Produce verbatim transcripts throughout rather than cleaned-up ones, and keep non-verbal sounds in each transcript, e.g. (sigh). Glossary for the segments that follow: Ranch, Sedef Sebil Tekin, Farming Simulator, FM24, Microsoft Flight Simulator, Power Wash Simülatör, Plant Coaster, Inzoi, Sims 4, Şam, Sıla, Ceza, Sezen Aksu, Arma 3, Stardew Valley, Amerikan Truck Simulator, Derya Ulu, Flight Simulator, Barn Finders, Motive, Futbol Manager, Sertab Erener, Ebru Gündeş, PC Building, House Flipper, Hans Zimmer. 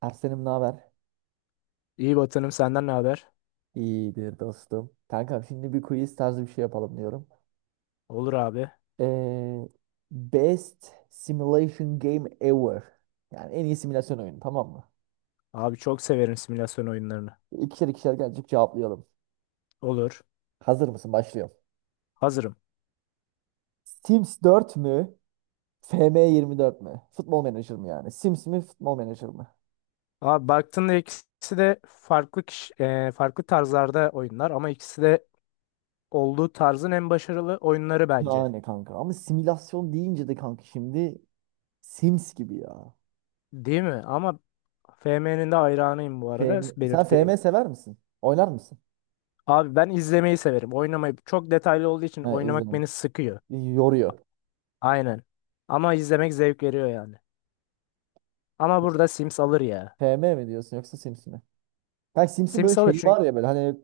Ersen'im ne haber? İyi Batı'nım senden ne haber? İyidir dostum. Kankam şimdi bir quiz tarzı bir şey yapalım diyorum. Olur abi. Ee, best simulation game ever. Yani en iyi simülasyon oyunu, tamam mı? Abi çok severim simülasyon oyunlarını. İkişer ikişer gelecek cevaplayalım. Olur. Hazır mısın? Başlıyorum. Hazırım. Sims dört mü? F M yirmi dört mü? Futbol Manager mı yani? Sims mi? Futbol Manager mı? Abi baktığında ikisi de farklı kişi, e, farklı tarzlarda oyunlar ama ikisi de olduğu tarzın en başarılı oyunları bence. Yani kanka ama simülasyon deyince de kanka şimdi Sims gibi ya. Değil mi? Ama F M'nin de hayranıyım bu arada F M... Sen F M belirteyim. sever misin? Oynar mısın? Abi ben izlemeyi severim. Oynamayı çok detaylı olduğu için He, oynamak izledim. beni sıkıyor. Yoruyor. Aynen. Ama izlemek zevk veriyor yani. Ama burada Sims alır ya. F M mi diyorsun yoksa Sims mi? Kanka Sims'in böyle Sims alır şeyi çünkü var ya, böyle hani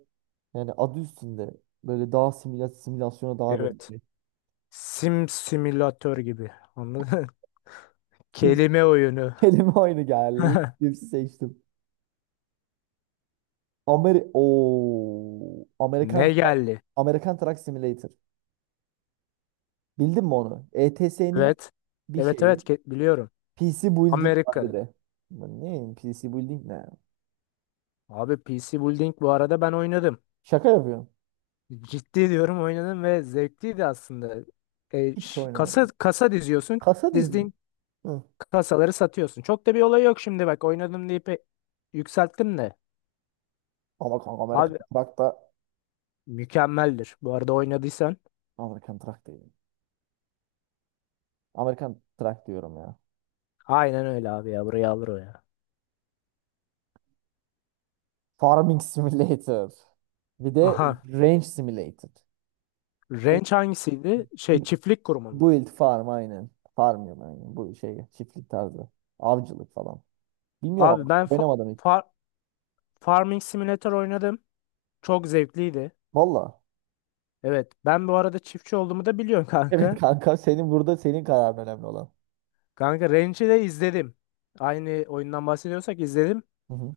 yani adı üstünde, böyle daha simüla simülasyona daha böyle bir evet. şey. Sim simülatör gibi. Anladın mı? (laughs) Sims Kelime oyunu. (laughs) kelime oyunu geldi. (laughs) Sims'i seçtim. Ameri Oo, Amerikan Ne Truck. geldi? Amerikan Truck Simulator. Bildin mi onu? E T S'nin Evet. bir Evet şeyi. evet ke- biliyorum. P C Building var bir Amerika'da. de. Ulan ne P C Building ne? Abi P C Building bu arada ben oynadım. Şaka yapıyorum. Ciddi diyorum oynadım ve zevkliydi aslında. E, Hiç ş- Kasa oynamadım. kasa diziyorsun. Kasa dizi. Dizdiğin Hı. kasaları satıyorsun. Çok da bir olay yok şimdi bak oynadım deyip e, yükselttim de. Ama kanka Amerikan Abi Truck da... mükemmeldir. Bu arada oynadıysan. Amerikan Truck değil, Amerikan Truck diyorum ya. Aynen öyle abi ya. Buraya alır o ya. Farming Simulator. Bir de Aha. Range Simulator. E, Range hangisiydi? Şey çiftlik kurumu. Build farm aynen. Farm Farmıyorum aynen. Bu şey, çiftlik tarzı. Avcılık falan. Bilmiyorum, Abi ama ben fa- oynamadım hiç. fa- Farming Simulator oynadım. Çok zevkliydi. Valla. (laughs) Evet, ben bu arada çiftçi olduğumu da biliyorsun (laughs) Evet kanka. kanka, senin burada, senin kararın önemli olan. Kanka Ranch'i de izledim. Aynı oyundan bahsediyorsak izledim. Hı hı.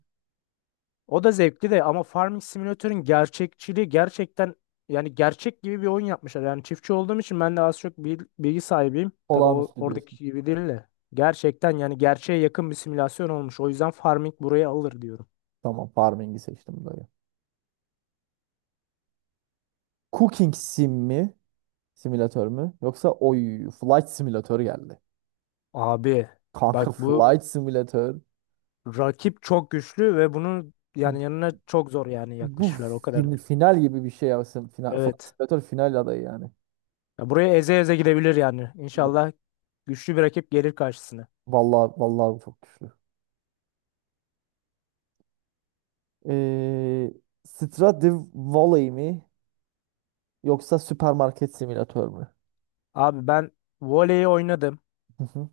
O da zevkli de ama Farming Simulator'ın gerçekçiliği gerçekten yani gerçek gibi bir oyun yapmışlar. Yani çiftçi olduğum için ben de az çok bil- bilgi sahibiyim. Tabii o, Olağanüstü diyorsun. oradaki gibi değil de. Gerçekten yani gerçeğe yakın bir simülasyon olmuş. O yüzden Farming buraya alır diyorum. Tamam, farming'i seçtim böyle. Cooking sim mi? Simülatör mü? Yoksa oy, flight simülatör geldi. Abi Kanka (laughs) bak bu flight simülatör. rakip çok güçlü ve bunun yani yanına çok zor yani Bu yaklaşırlar, o fin- kadardır. final gibi bir şey ya. Sim- Final, flight Evet. simülatör final adayı yani. Ya buraya eze eze gidebilir yani. İnşallah güçlü bir rakip gelir karşısına. Vallahi vallahi bu çok güçlü. Ee, Stradivari mi yoksa süpermarket simülatör mü? Abi ben voleyi oynadım. Hı hı.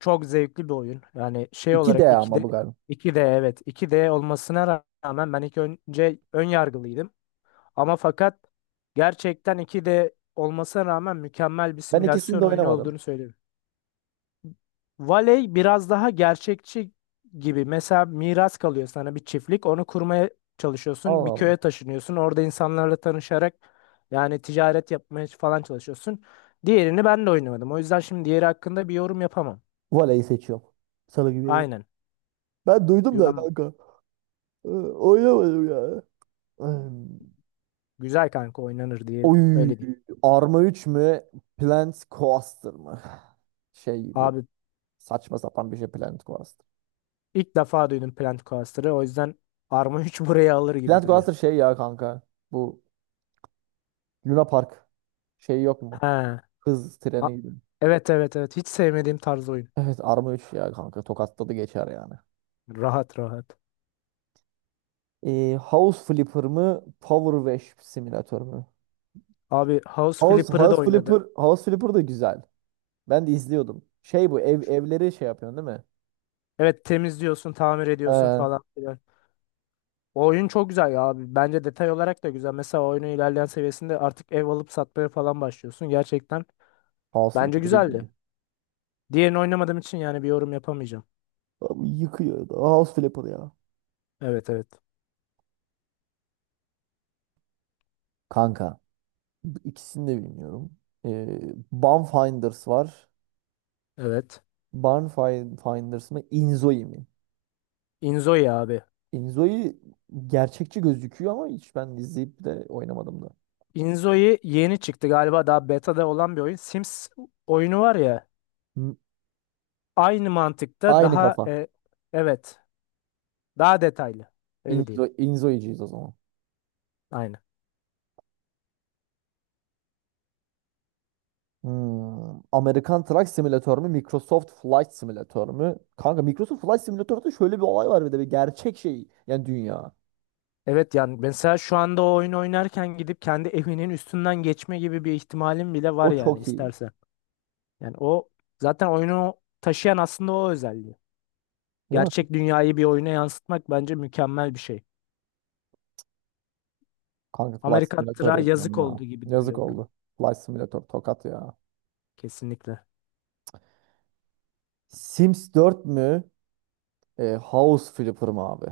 Çok zevkli bir oyun. Yani şey iki d olarak iki ama d bu galiba. iki d evet, iki d olmasına rağmen ben ilk önce ön yargılıydım. Ama fakat gerçekten iki d olmasına rağmen mükemmel bir Ben ikisini simülasyon de oyunu oynamadım. olduğunu söylüyorum. Valey biraz daha gerçekçi gibi. Mesela miras kalıyor sana bir çiftlik. Onu kurmaya çalışıyorsun. Allah Bir Allah. köye taşınıyorsun. Orada insanlarla tanışarak yani ticaret yapmaya falan çalışıyorsun. Diğerini ben de oynamadım. O yüzden şimdi diğeri hakkında bir yorum yapamam. Voleyi seçiyorum. Salı gibi. Aynen. Ben duydum da Güven kanka. Ee, Oynamadım ya. Ee, güzel kanka, oynanır diye öyle Oy. diyeyim. Arma üç mü? Plant Coaster mı? Şey bu. Abi Saçma sapan bir şey Plant Coaster. ilk defa duydum Plant Coaster'ı. O yüzden Arma üç (laughs) buraya alır gibi Plant duruyor. Coaster şey ya kanka. Bu Luna Park şey yok mu? He. Hız A- treni gibi. Evet evet evet. Hiç sevmediğim tarz oyun. Evet, Arma üç ya kanka, tokatladı geçer yani. Rahat rahat. Ee, House Flipper mı Power Wash Simülatör mü? Abi House House, Flipper'ı da House oynadım. Flipper, House Flipper da güzel. Ben de izliyordum. Şey, bu ev evleri şey yapıyorsun, değil mi? Evet, temizliyorsun, tamir ediyorsun Ee, falan filan. O oyun çok güzel ya abi. Bence detay olarak da güzel. Mesela oyunun ilerleyen seviyesinde artık ev alıp satmaya falan başlıyorsun. Gerçekten House bence Flipper iyi gibi. güzeldi. Diğerini oynamadığım için yani bir yorum yapamayacağım. Abi yıkıyor da, House Flipper ya. Evet evet. Kanka bu ikisini de bilmiyorum. Ee, Barn Finders var. Evet. Barn Finders mı Inzoi mi? Inzoi abi. Inzoi gerçekçi gözüküyor ama hiç ben izleyip de oynamadım da. Inzoi yeni çıktı galiba, daha beta'da olan bir oyun. Sims oyunu var ya. Hı, Aynı mantıkta aynı daha kafa. e, evet. Daha detaylı. Öyle Inzo, diyeyim. Inzo'yucuyuz o zaman. Aynen. Hmm. Amerikan Truck Simulator mu? Microsoft Flight Simulator mu? Kanka, Microsoft Flight Simulator'da şöyle bir olay var bir de, bir gerçek şey. Yani dünya. Evet, yani mesela şu anda o oyun oynarken gidip kendi evinin üstünden geçme gibi bir ihtimalim bile var O yani çok iyi. istersen. Yani o zaten oyunu taşıyan aslında o özelliği. Değil mi? Gerçek dünyayı bir oyuna yansıtmak bence mükemmel bir şey. Kanka Flight Amerikan Simulator tırağı yapıyorum yazık ya. oldu gibi Yazık duruyor burada. oldu. Flight Simulator tokat ya. Kesinlikle. Sims dört mü? E, House Flipper mı abi?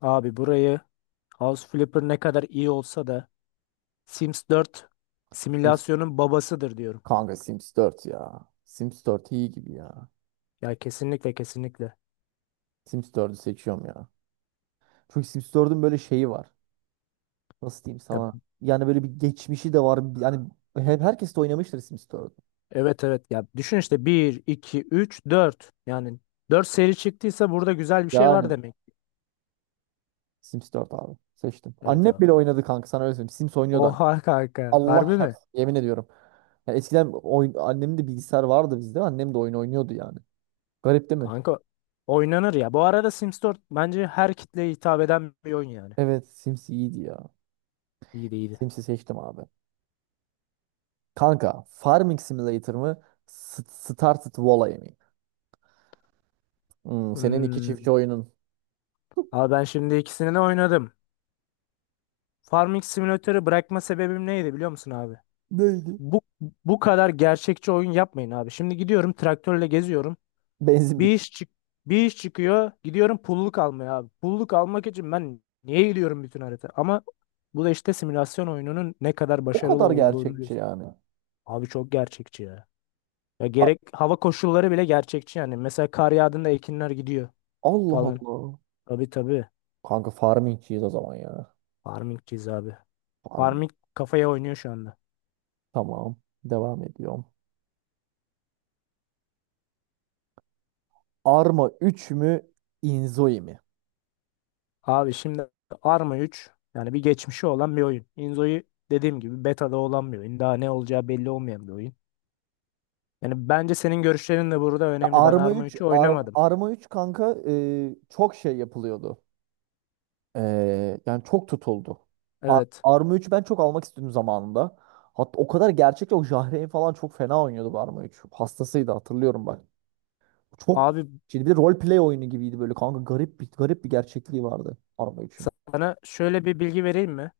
Abi burayı House Flipper ne kadar iyi olsa da Sims dört Sims, simülasyonun babasıdır diyorum. kanka Sims dört ya. Sims dört iyi gibi ya. Ya kesinlikle kesinlikle. Sims dördü seçiyorum ya. Çünkü Sims dördün böyle şeyi var. Nasıl diyeyim sana? Ya Yani böyle bir geçmişi de var. Yani hep herkes de oynamıştır Sims dört. evet evet, ya düşün işte bir iki üç dört, yani dört seri çıktıysa burada güzel bir şey var Yani demek. Sims dört abi. Seçtim. Evet Annem abi. bile oynadı kanka, sana öyle söyleyeyim. Sims oynuyordu annem. Oha kanka. Allah Harbi mi? çarpsın, yemin ediyorum. Yani eskiden oyun, annemin de bilgisayar vardı bizde. Annem de oyun oynuyordu yani. Garip değil mi? Kanka oynanır ya. Bu arada Sims dört bence her kitleye hitap eden bir oyun yani. Evet Sims iyiydi ya. İyiydi iyiydi. Sims'i seçtim abi. Kanka Farming Simulator mı? S- Started Valley mi? Hmm, senin iki Hmm. çiftçi oyunun. Abi ben şimdi ikisini de oynadım. Farming Simulator'ı bırakma sebebim neydi biliyor musun abi? Neydi? Bu bu kadar gerçekçi oyun yapmayın abi. Şimdi gidiyorum traktörle geziyorum. Benzin bit. Bir iş çık bir iş çıkıyor. Gidiyorum pulluk almaya abi. Pulluk almak için ben niye gidiyorum bütün harita? Ama bu da işte simülasyon oyununun ne kadar O başarılı kadar olduğunu gerçekçi gösteriyor. yani. Abi çok gerçekçi ya. Ya gerek hava koşulları bile gerçekçi yani. Mesela kar yağdığında ekinler gidiyor Allah falan. Allah. Tabii tabii. Kanka farmingçiyiz o zaman ya. Farmingçiyiz abi. Farm. Farming kafaya oynuyor şu anda. Tamam, devam ediyorum. Arma üç mü? Inzoi mi? Abi şimdi Arma üç yani bir geçmişi olan bir oyun. Inzo'yu dediğim gibi beta'da olan bir oyun. Daha ne olacağı belli olmayan bir oyun. Yani bence senin görüşlerin de burada Ya önemli. Ben Arma Arma üç, üçü Ar- oynamadım. Arma üç kanka, e, çok şey yapılıyordu. E, yani çok tutuldu. Ar- Evet. Arma üç ben çok almak istedim zamanında. Hatta o kadar, gerçekten o Jahreyn falan çok fena oynuyordu bu Arma üç. Hastasıydı, hatırlıyorum bak. Çok, Abi şimdi bir rol play oyunu gibiydi böyle kanka, garip bir garip bir gerçekliği vardı Arma üçün. sana şöyle bir bilgi vereyim mi?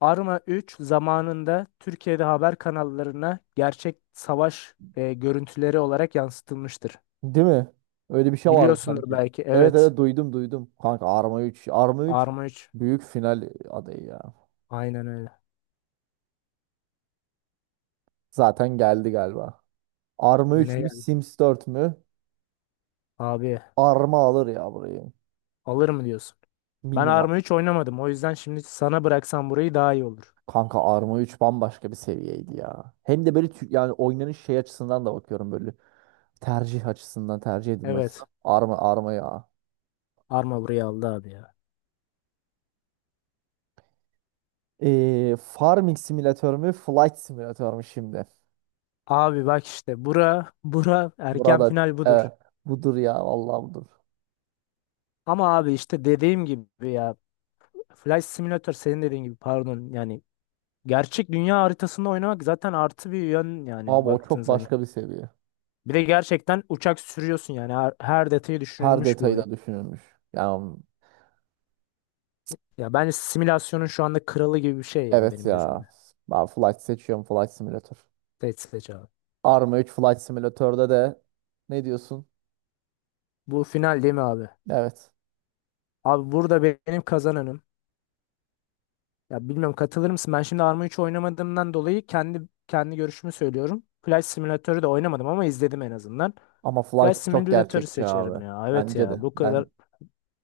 Arma üç zamanında Türkiye'de haber kanallarına gerçek savaş e, görüntüleri olarak yansıtılmıştır. Değil mi? Öyle bir şey vardı Biliyorsundur sanki. belki. Evet Evet. evet, duydum duydum. Kanka Arma üç. Arma üç Arma üç. büyük final adayı ya. Aynen öyle. Zaten geldi galiba. Arma üç Yine mü geldi. Sims dört mü? Abi Arma alır ya burayı. alır mı diyorsun? Ben Bilmiyorum abi. Arma üç oynamadım. O yüzden şimdi sana bıraksam burayı daha iyi olur. Kanka Arma üç bambaşka bir seviyeydi ya. Hem de böyle, tü- yani oynanış şey açısından da bakıyorum böyle. Tercih açısından, tercih edilme Evet. açısından. Arma Arma ya. Arma burayı aldı abi ya. Ee, Farming Simülatör mü Flight Simülatör mü şimdi? Abi bak işte bura bura erken Burada final budur. evet, budur ya, vallahi budur. Ama abi işte dediğim gibi ya, Flight Simulator senin dediğin gibi pardon, yani gerçek dünya haritasında oynamak zaten artı bir yön yani Abi o baktığın çok zaman. başka bir seviye. Bir de gerçekten uçak sürüyorsun yani her, her detayı Her düşünülmüş bir detayı oyun. da düşünülmüş. Yani Ya bence simülasyonun şu anda kralı gibi bir şey ya, evet benim gözümde. ya. Ben Flight seçiyorum, Flight Simulator. Flight Simulator abi. Arma üç Flight Simulator'da de, ne diyorsun? Bu final değil mi abi? Evet. Abi burada benim kazananım. Ya bilmiyorum, katılır mısın? Ben şimdi Arma üç oynamadığımdan dolayı kendi kendi görüşümü söylüyorum. Flight Simulator'ı da oynamadım ama izledim en azından. Ama Flight Flight çok Simulator'ı gerçekçi seçerim abi. ya. Evet Bence ya. de. Bu Ben kadar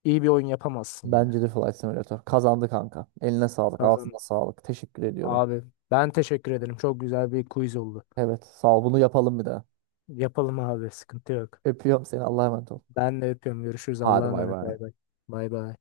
iyi bir oyun yapamazsın bence ya. de Flight Simulator. Kazandı kanka. Eline sağlık, ağzına Kazan sağlık. Teşekkür ediyorum. abi. Ben teşekkür ederim. Çok güzel bir quiz oldu. Evet, sağ ol. Bunu yapalım bir daha. Yapalım abi. Sıkıntı yok. Öpüyorum seni, Allah'a emanet ol. Ben de öpüyorum. Görüşürüz. Allah'a Hadi bay emanet. bay. Bay bay. Bay bay.